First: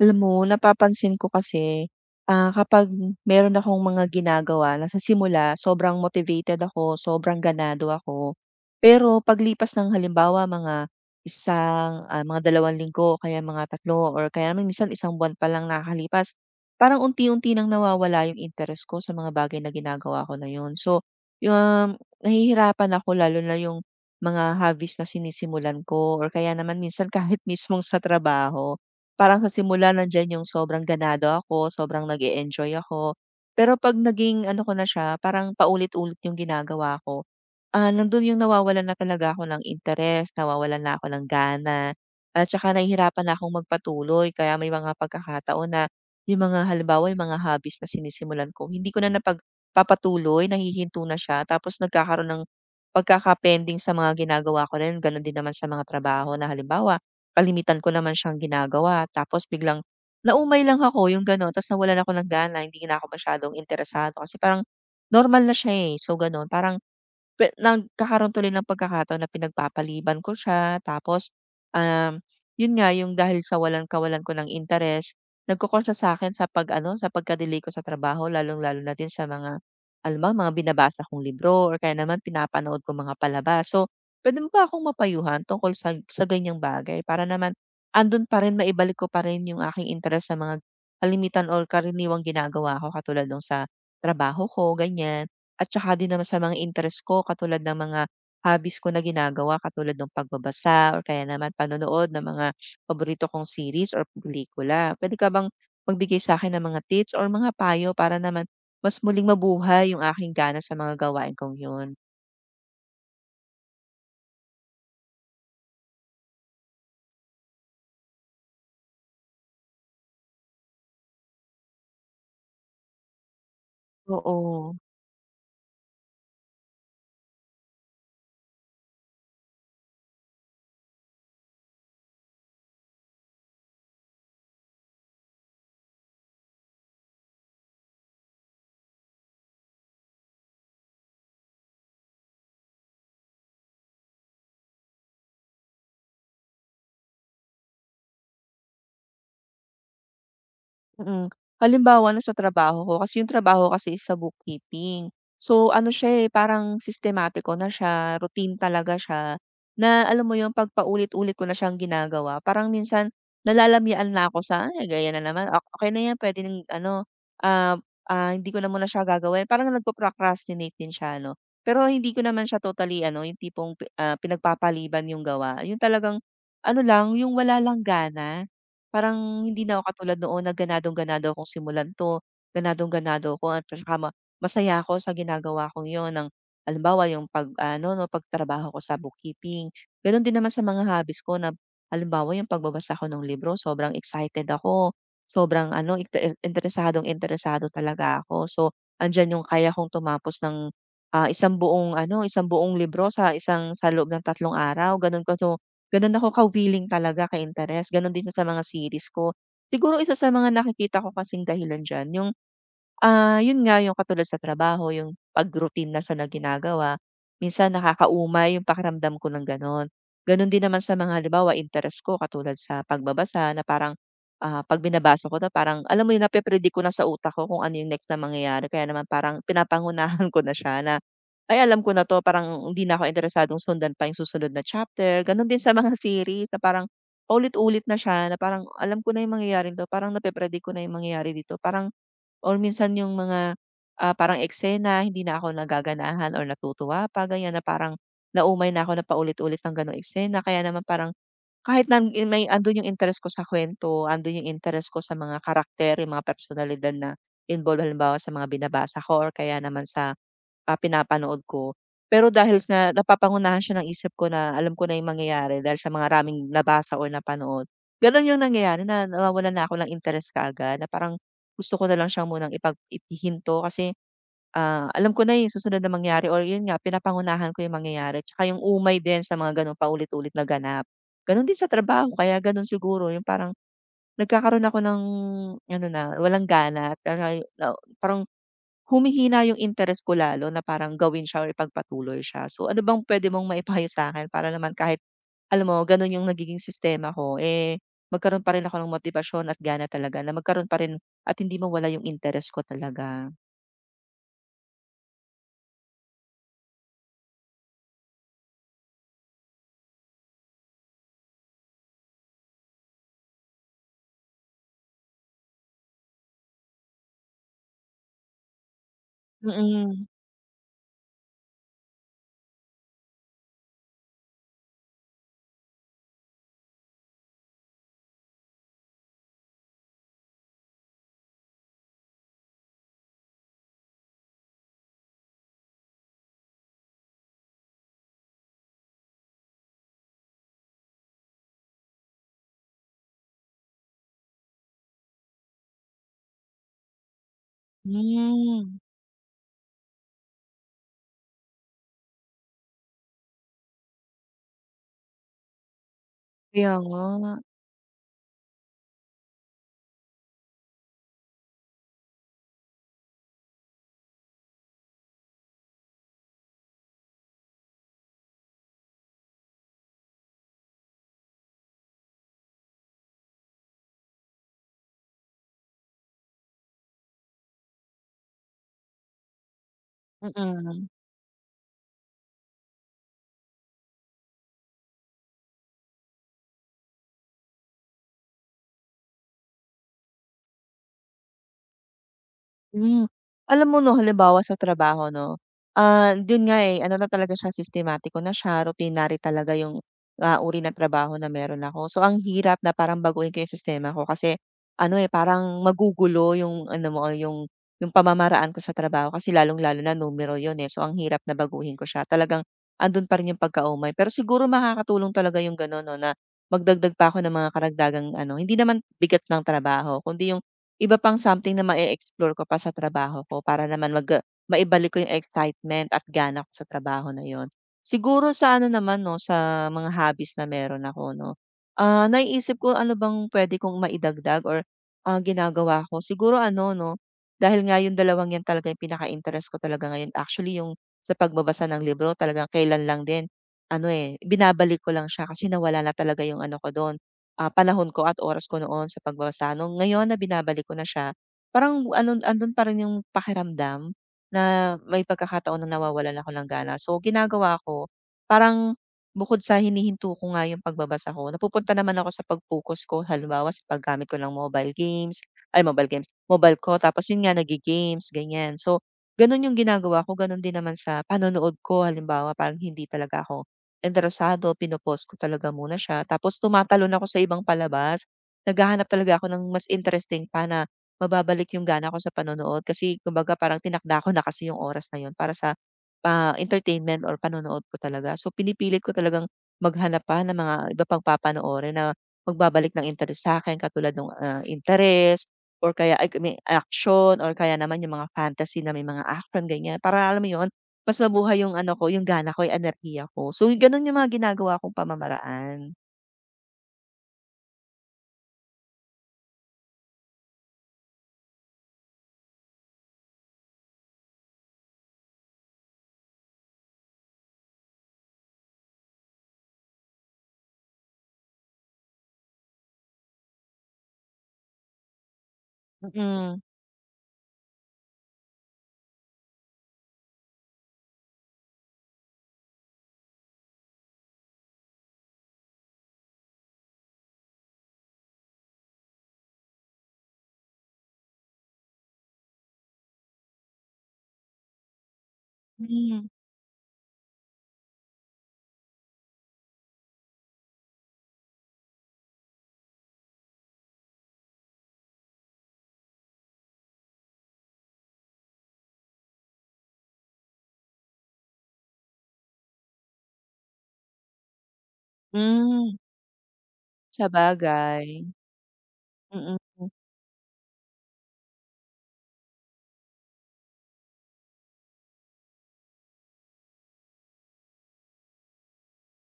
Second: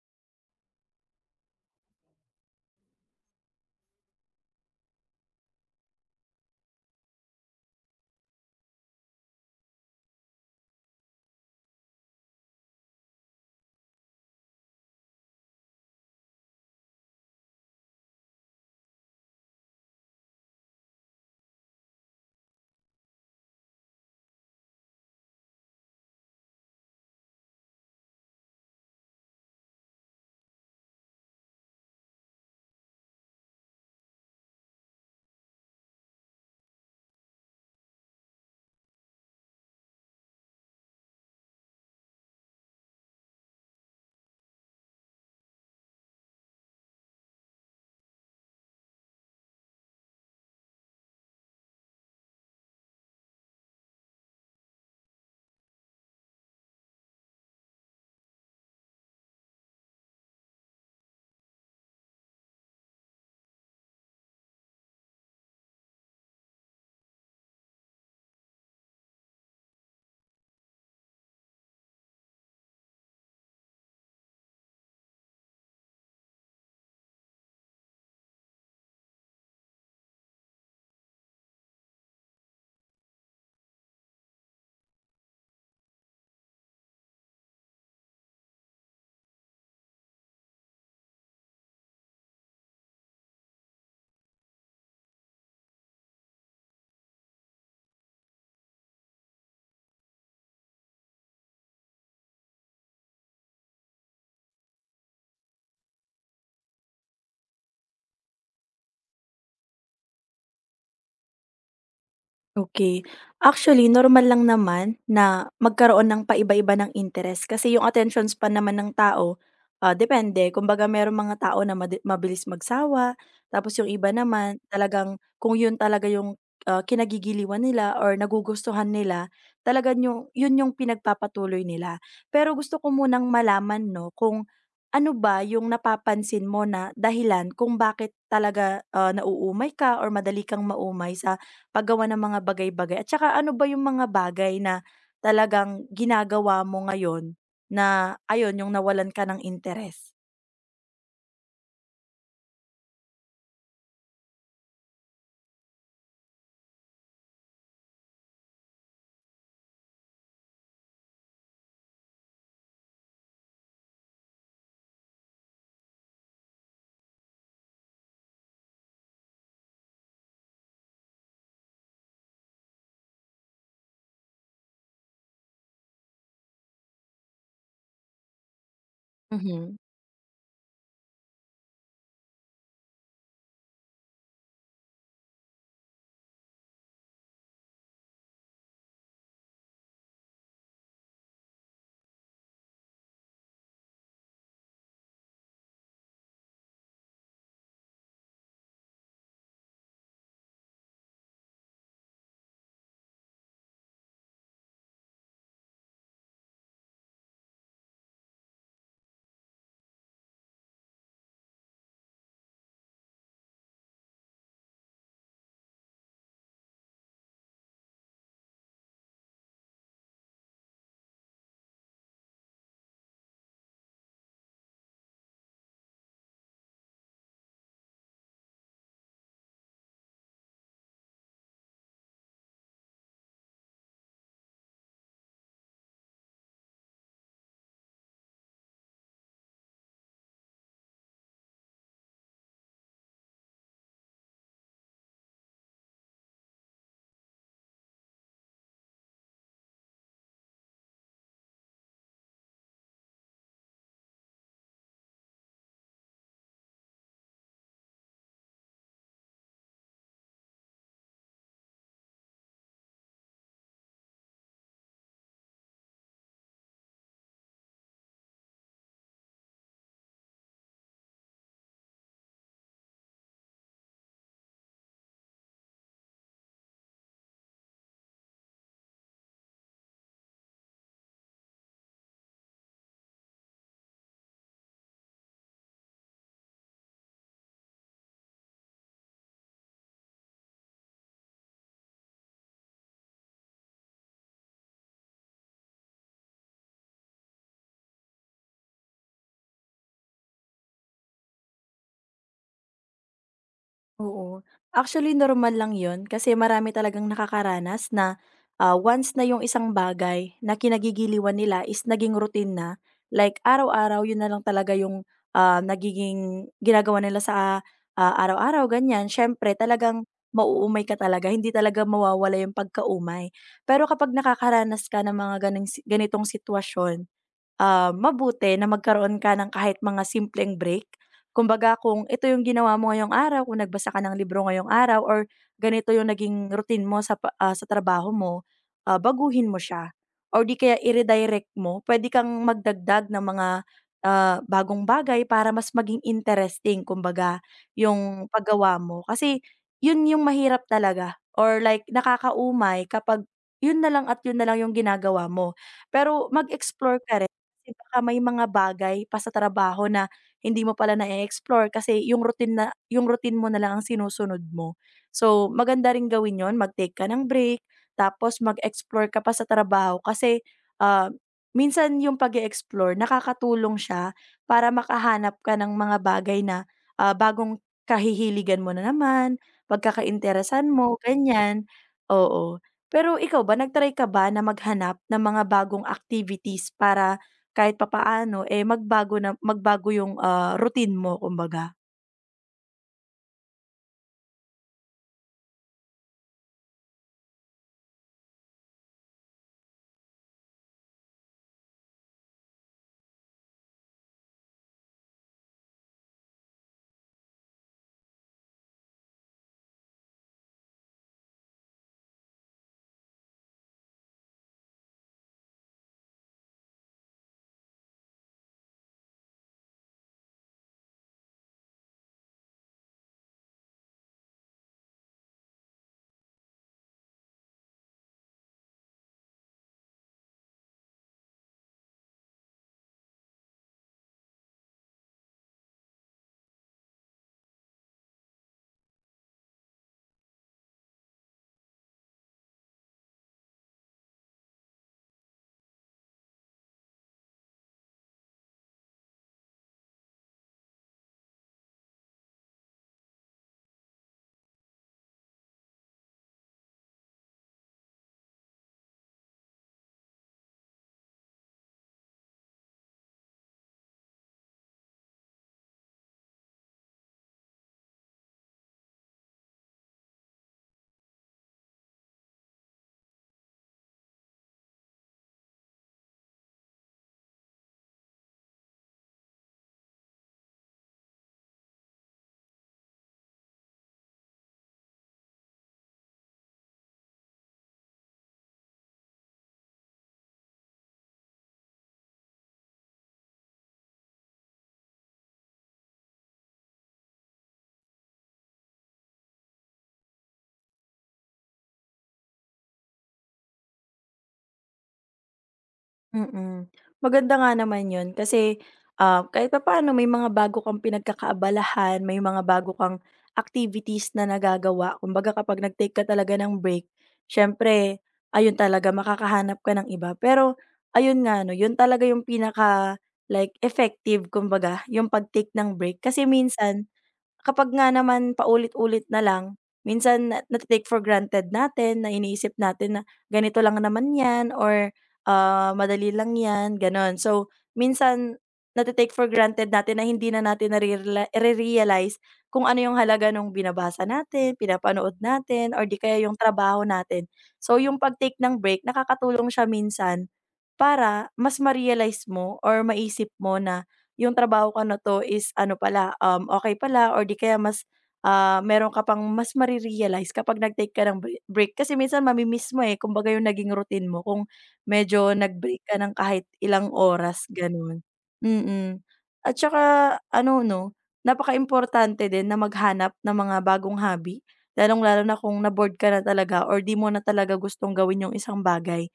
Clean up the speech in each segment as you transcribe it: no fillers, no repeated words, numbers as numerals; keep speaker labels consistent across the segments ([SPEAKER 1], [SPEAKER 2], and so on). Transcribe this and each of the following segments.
[SPEAKER 1] Alam mo, napapansin ko kasi, kapag meron akong mga ginagawa na sa simula sobrang motivated ako, sobrang ganado ako. Pero paglipas ng halimbawa mga isang, mga 2 linggo kaya mga tatlo, or kaya naman minsan isang buwan pa lang nakakalipas, parang unti-unti nang nawawala yung interes ko sa mga bagay na ginagawa ko na yun. So, yung, um, nahihirapan ako, lalo na yung mga hobbies na sinisimulan ko, or kaya naman minsan kahit mismong sa trabaho. Parang sa simula nandiyan yung sobrang ganado ako, sobrang nag enjoy ako. Pero 'pag naging ano ko na siya, parang paulit-ulit yung ginagawa ko. Nandun yung nawawalan na talaga ako ng interes, nawawalan na ako ng gana, at saka nahihirapan na akong magpatuloy. Kaya may mga pagkakataon na yung mga halimbawa, yung mga hobbies na sinisimulan ko, hindi ko na napagpapatuloy, nahihinto na siya. Tapos nagkakaroon ng pagkaka sa mga ginagawa ko rin. Ganon din naman sa mga trabaho na halimbawa, kalimitan ko naman siyang ginagawa. Tapos biglang naumay lang ako yung gano'n, tapos nawalan ako ng gana, hindi na ako masyadong interesado kasi parang normal na siya, eh. So gano'n, parang nagkakaroon tuloy ng pagkakataon na pinagpapaliban ko siya, tapos, um, yun nga yung, dahil sa walang kawalan ko ng interes, nagko-call siya sa'kin sa 'pag ano, sa pagka-delay ko sa trabaho, lalong-lalo na din sa mga, alam mo, mga binabasa kong libro, or kaya naman pinapanood kong mga palabas. So, puwede mo ba akong mapayuhan tungkol sa ganiyang bagay, para naman andun pa rin, maibalik ko pa rin yung aking interes sa mga kalimitan or karaniwang ginagawa ko, katulad nung sa trabaho ko, ganiyan. At tsaka din naman sa mga interest ko, katulad ng mga hobbies ko na ginagawa, katulad ng pagbabasa or kaya naman panonood ng mga paborito kong series or pelikula. Pwede ka bang magbigay sa akin ng mga tips or mga payo, para naman mas muling mabuhay yung aking gana sa mga gawain kong yun?
[SPEAKER 2] Okay. Actually, normal lang naman na magkaroon ng paiba-iba ng interest kasi yung attention span naman ng tao, depende. Kumbaga merong mga tao na madi mabilis magsawa, tapos yung iba naman
[SPEAKER 1] Oo.
[SPEAKER 2] talagang kung yun talaga yung, kinagigiliwan nila or nagugustuhan nila, talagang yun yung pinagpapatuloy nila. Pero gusto ko munang malaman 'no, kung ano ba yung napapansin mo na dahilan kung bakit talaga, nauumay ka or madali kang maumay sa paggawa ng mga bagay-bagay at saka ano ba yung mga bagay na talagang ginagawa mo ngayon na ayun, yung nawalan ka ng interes?
[SPEAKER 1] Mm. Halimbawa ano sa trabaho ko, kasi yung trabaho ko kasi is sa bookkeeping. So ano siya, eh, parang sistematiko na siya, routine talaga siya, na alam mo yung pagpaulit ulit ko na siyang ginagawa, parang minsan nalalamyaan na ako sa, "Ay, gaya na naman, ah, okey na yan, pwede ng ano, ah, hindi ko na muna siya gagawin." Parang nagpo-procrastinate din siya, 'no. Pero hindi ko naman siya totally ano, yung tipong pinagpapaliban yung gawa, yung talagang ano lang, yung wala lang gana. Parang hindi
[SPEAKER 2] Mhm.
[SPEAKER 1] na ako katulad noon na ganadong-ganado akong simulan 'to, ganadong-ganado ako at tsaka masaya ako sa ginagawa kong yon, ng halimbawa yung pag-ano 'no, pagtrabaho ko sa bookkeeping. Gano'n din naman sa mga hobbies ko, na halimbawa yung pagbabasa ko ng libro, sobrang excited ako, sobrang ano, interesadong-interesado talaga ako. So, andiyan yung kaya kong tumapos ng, isang buong ano, isang buong libro sa sa loob ng 3 araw, gano'n ko 'to. Gano'n ako ka-willing talaga, ka-interes. Gano'n din sa mga series ko. Siguro isa sa mga nakikita ko kasing dahilan diyan yung, yun nga, yung katulad sa trabaho, yung 'pag routine na siya na ginagawa, minsan nakakaumay yung pakiramdam ko ng gano'n. Gano'n din naman sa mga halimbawa interest ko, katulad sa pagbabasa, na parang 'pag binabasa ko na, parang alam mo yun, nape-predict ko na sa utak ko kung ano yung next na mangyayari, kaya naman parang pinapangunahan ko na siya na, ay, alam ko na 'to, parang hindi na ako interesadong sundan pa yung susunod na chapter. Gano'n din sa mga series na parang ulit ulit na siya, na parang alam ko na yung mangyayaring 'to, parang nape-predict ko na yung mangyayari dito, parang or minsan yung mga, parang eksena, hindi na ako nagaganahan or natutuwa pa ganyan, na parang naumay na ako na paulit-ulit ng gano'ng eksena, kaya naman parang kahit may andun yung interes ko sa kwento, andun yung interes ko sa mga karakter, yung mga personalidad na involved halimbawa sa mga binabasa ko or kaya naman sa pinapanood ko. Pero dahil sa napapangunahan siya ng isip ko, na alam ko na yung mangyayari dahil sa mga raming nabasa or napanood, gano'n yung nangyayari, na nawawalan na ako ng interes kaagad, na parang gusto ko na lang siya munang ihinto, kasi alam ko na yung susunod na mangyari, or yun nga, pinapangunahan ko yung mangyayari, tsaka yung umay din sa mga gano'ng paulit-ulit na ganap. Gano'n din sa trabaho, kaya gano'n siguro yung parang nagkakaroon ako ng ano na walang gana, at parang humihina yung interes ko, lalo na parang gawin siya or ipagpatuloy siya. So, ano bang pwede mong maipayo sa akin para naman, kahit alam mo gano'n yung nagiging sistema ko, eh, magkaroon pa rin ako ng motibasyon at gana talaga, na magkaroon pa rin at hindi mawala yung interes ko talaga.
[SPEAKER 2] Oo. Actually, normal lang yun kasi marami talagang nakakaranas na, once na yung isang bagay na kinagigiliwan nila is naging routine na, like araw-araw yun na lang talaga yung, nagiging ginagawa nila sa, araw-araw ganyan, siyempre
[SPEAKER 1] Mm.
[SPEAKER 2] talagang mauumay ka talaga, hindi talaga mawawala yung pagkaumay. Pero kapag nakakaranas ka ng mga ganong si ganitong sitwasyon, mabuti na magkaroon ka ng kahit mga simpleng break. Kumbaga kung ito yung ginawa mo ngayong araw, kung nagbasa ka ng libro ngayong araw or ganito yung naging routine mo sa pa- sa trabaho mo, baguhin mo siya. Or di kaya i-redirect mo, pwede kang magdagdag ng mga bagong bagay para mas maging interesting, kumbaga, yung paggawa
[SPEAKER 1] Hmm,
[SPEAKER 2] mo. Kasi yun yung mahirap talaga. Or like, nakakaumay kapag yun na lang at yun na lang yung ginagawa mo. Pero
[SPEAKER 1] Kaya
[SPEAKER 2] mag-explore
[SPEAKER 1] nga.
[SPEAKER 2] ka rin kasi baka may mga bagay pa sa trabaho na hindi mo pala na explore kasi yung routine na yung routine mo na lang ang sinusunod mo. So, maganda ring gawin yun, mag-take ka ng break, tapos mag-explore ka pa sa trabaho kasi, ah, minsan yung pag explore nakakatulong siya para makahanap ka ng mga bagay na, bagong kahihiligan mo na naman, pagkakainteresan
[SPEAKER 1] Mm.
[SPEAKER 2] mo, ganyan. Oo. Pero ikaw ba, nag ka ba na maghanap ng mga bagong activities para kahit papaano, eh, magbago na magbago yung, routine mo kumbaga.
[SPEAKER 1] Hmm. Alam mo 'no, halimbawa sa trabaho 'no, dun nga, eh, ano na talaga siya, sistematiko na siya, routinary talaga yung, uri ng trabaho na meron ako. So, ang hirap na parang baguhin ko yung sistema ko, kasi ano, eh, parang magugulo yung ano mo, yung pamamaraan ko sa trabaho, kasi lalong-lalo na numero yun, eh. So, ang hirap na baguhin ko siya. Talagang andun pa rin yung pagkaumay. Pero siguro makakatulong talaga yung gano'n 'no, na magdagdag pa ako ng mga karagdagang ano, hindi naman bigat ng trabaho kundi yung iba pang something na ma-e-explore ko pa sa trabaho ko, para naman maibalik ko yung excitement at gana ko sa trabaho na yun. Siguro sa ano naman 'no, sa mga hobbies na meron ako 'no, naiisip ko ano bang puwede kong maidagdag or ginagawa ko. Siguro ano 'no, dahil nga yung dalawang yan talaga yung pinaka-interest ko talaga ngayon. Actually yung sa pagbabasa ng libro, talagang kailan lang din ano, eh, binabalik ko lang siya kasi nawala na talaga yung ano ko dun, panahon ko at oras ko noon sa pagbabasa. Nung ngayon na binabalik ko na siya, parang ano, andun pa rin yung pakiramdam na may pagkakataon na nawawalan ako ng gana. So, ginagawa ko, parang bukod sa hinihinto ko nga yung pagbabasa ko, napupunta naman ako sa pag-focus ko, halimbawa sa paggamit ko ng mobile games, ay, mobile games, mobile ko, tapos yun nga, nagi-games, ganyan. So, ganun yung ginagawa ko, ganun din naman sa panonood ko, halimbawa, parang hindi talaga ako interesado, pino-pause ko talaga muna siya, tapos tumatalon ako sa ibang palabas. Naghahanap talaga ako ng mas interesting pa na mababalik yung gana ko sa panonood, kasi kumbaga parang tinakda ko na kasi yung oras na yun para sa, entertainment or panonood ko talaga. So, pinipilit ko talagang maghanap pa ng mga iba pang papanoorin na magbabalik ng interes sa'kin, katulad nung, or kaya ay may action, or kaya naman yung mga fantasy na may mga action, ganyan. Para alam mo yun, mas mabuhay yung ano ko, yung gana ko, yung enerhiya ko. So, gano'n yung mga ginagawa kong pamamaraan.
[SPEAKER 2] Mm. Maganda nga naman yun kasi, kahit papaano may mga bago kang pinagkakaabalahan, may mga bago kang activities na nagagawa. Kumbaga kapag nag-take ka talaga ng break, siyempre ayun talaga makakahanap ka ng iba. Pero ayun nga 'no, yun talaga yung pinaka like effective kumbaga, yung pag-take ng break. Kasi
[SPEAKER 1] Mm,
[SPEAKER 2] minsan kapag nga naman paulit-ulit na lang, minsan na nate-take for granted natin na iniisip natin na ganito lang naman 'yan or, madali lang 'yan, gano'n. So, minsan nate-take for granted natin na hindi na natin nare-realize kung ano yung halaga nung binabasa natin, pinapanood natin or 'di
[SPEAKER 1] hmm,
[SPEAKER 2] kaya yung trabaho natin. So, yung pag-take ng break nakakatulong siya minsan para mas ma-realize mo or maisip mo na yung trabaho ko na 'to is ano pala, okey pala or di kaya mas, meron ka pang mas mare-realize kapag nag-take ka ng bre break. Kasi minsan mami mo, eh, kumbaga yung naging routine mo kung medyo
[SPEAKER 1] hmm,
[SPEAKER 2] nag-break ka ng kahit ilang oras,
[SPEAKER 1] sabagay,
[SPEAKER 2] gano'n. Mm. At
[SPEAKER 1] mm.
[SPEAKER 2] saka ano 'no, napaka importante din na maghanap ng mga bagong hobby, lalong-lalo na kung na-bored ka na talaga or di mo na talaga gustong gawin yung isang bagay.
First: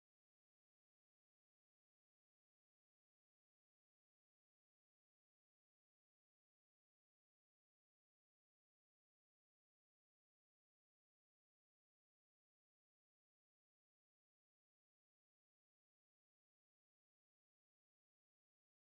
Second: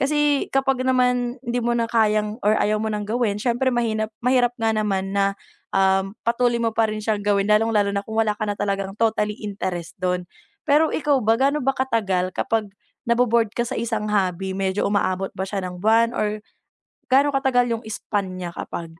[SPEAKER 2] Kasi kapag naman hindi mo na kayang or ayaw mo ng gawin siyempre mahinap mahirap nga naman na, patuloy mo pa rin siyang gawin lalong-lalo na kung wala ka na talagang totally interest dun. Pero ikaw ba, gaano ba katagal kapag nabo ka sa isang hobby medyo umaabot ba siya ng buwan or gaano katagal yung span niya kapag?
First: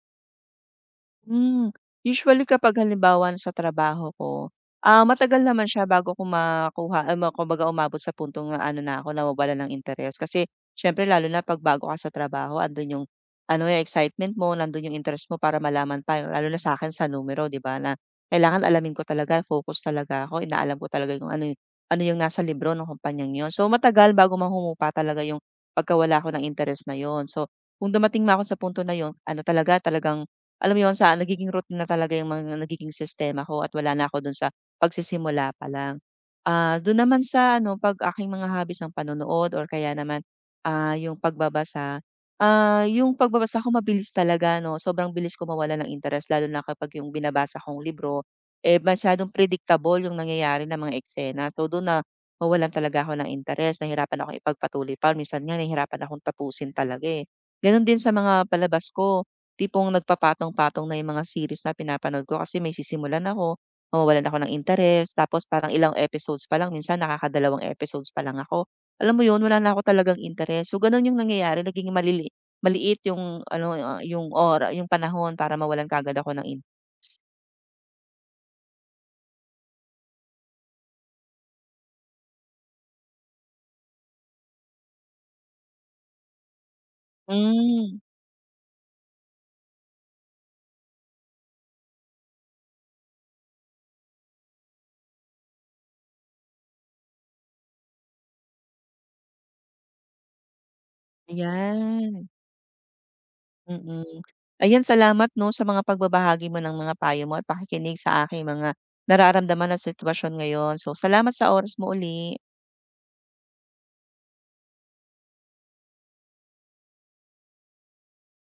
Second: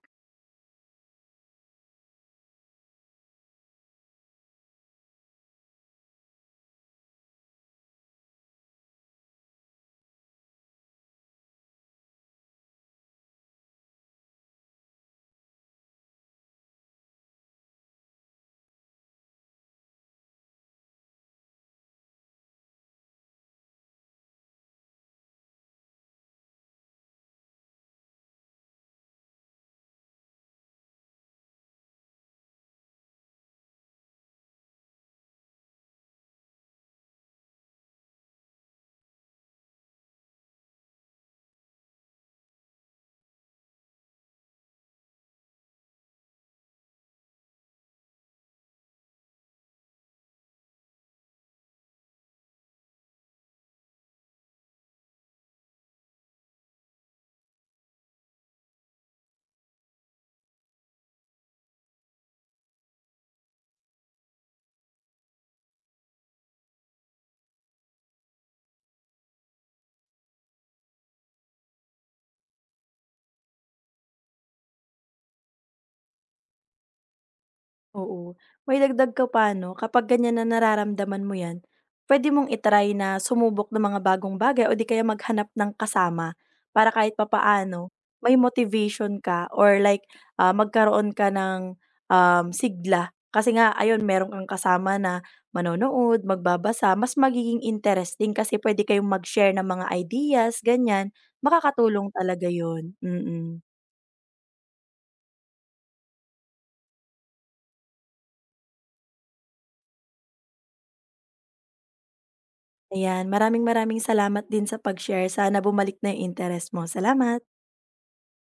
[SPEAKER 1] Hmm, Usually kapag halimbawa sa trabaho ko, matagal naman siya bago ko makuha, kumbaga umabot sa puntong na ano na ako nawawalan ng interes. Kasi siyempre lalo na 'pag bago ka sa trabaho, andun yung ano, yung excitement mo, nandun yung interest mo para malaman pa, lalo na sa akin sa numero 'di ba, na kailangan alamin ko talaga, focus talaga ako, inaalam ko talaga yung ano, eh, ano yung nasa libro ng kumpanyang yon. So matagal bago mahumupa talaga yung pagkawala ko ng interes na yon. So kung dumating man ako sa punto na yun, ano talaga, talagang alam mo 'yun, sa nagiging routine na talaga 'yung mga nagiging sistema ko, at wala na ako do'n sa pagsisimula pa lang. Do'n naman sa ano, 'pag aking mga hobbies ng panonood, or kaya naman, 'yung pagbabasa. 'Yung pagbabasa ko mabilis talaga 'no, sobrang bilis ko mawala ng interes, lalo na kapag 'yung binabasa kong libro, eh, masyadong predictable 'yung nangyayari ng mga eksena. So do'n mawalan talaga ako ng interes, nahirapan ako ipagpatuloy pa, minsan nga nahihirapan akong tapusin talaga, eh. Gano'n din sa mga palabas ko. Tipong nagpapatong-patong na yung mga series na pinapanood ko, kasi may sisimulan ako, mawawalan ako ng interes, tapos parang ilang episodes pa lang, minsan nakakadalawang episodes pa lang ako. Alam mo yun, wala na ako talagang interes. So ganun yung nangyayari, naging maliit yung ano, yung panahon para mawalan kaagad ako ng interes.
[SPEAKER 2] Oo. Maidagdag ko pa 'no, kapag ganyan na nararamdaman mo 'yan, pwede mong i-try na sumubok ng mga bagong bagay o di kaya maghanap ng kasama. Para kahit papaano
[SPEAKER 1] Hmm,
[SPEAKER 2] may motivation ka or like, magkaroon ka ng, sigla. Kasi nga ayun meron kang kasama na manonood, magbabasa, mas magiging interesting kasi pwede kayong mag-share ng mga ideas, ganyan. Makakatulong
[SPEAKER 1] ayan,
[SPEAKER 2] talaga yun, mm.
[SPEAKER 1] mm. Ayan, salamat 'no, sa mga pagbabahagi mo ng mga payo mo at pakikinig sa aking mga nararamdaman at sitwasyon ngayon. So salamat sa oras mo uli.
[SPEAKER 2] Ayan, maraming maraming salamat din sa pag-share. Sana bumalik na yung interest mo. Salamat.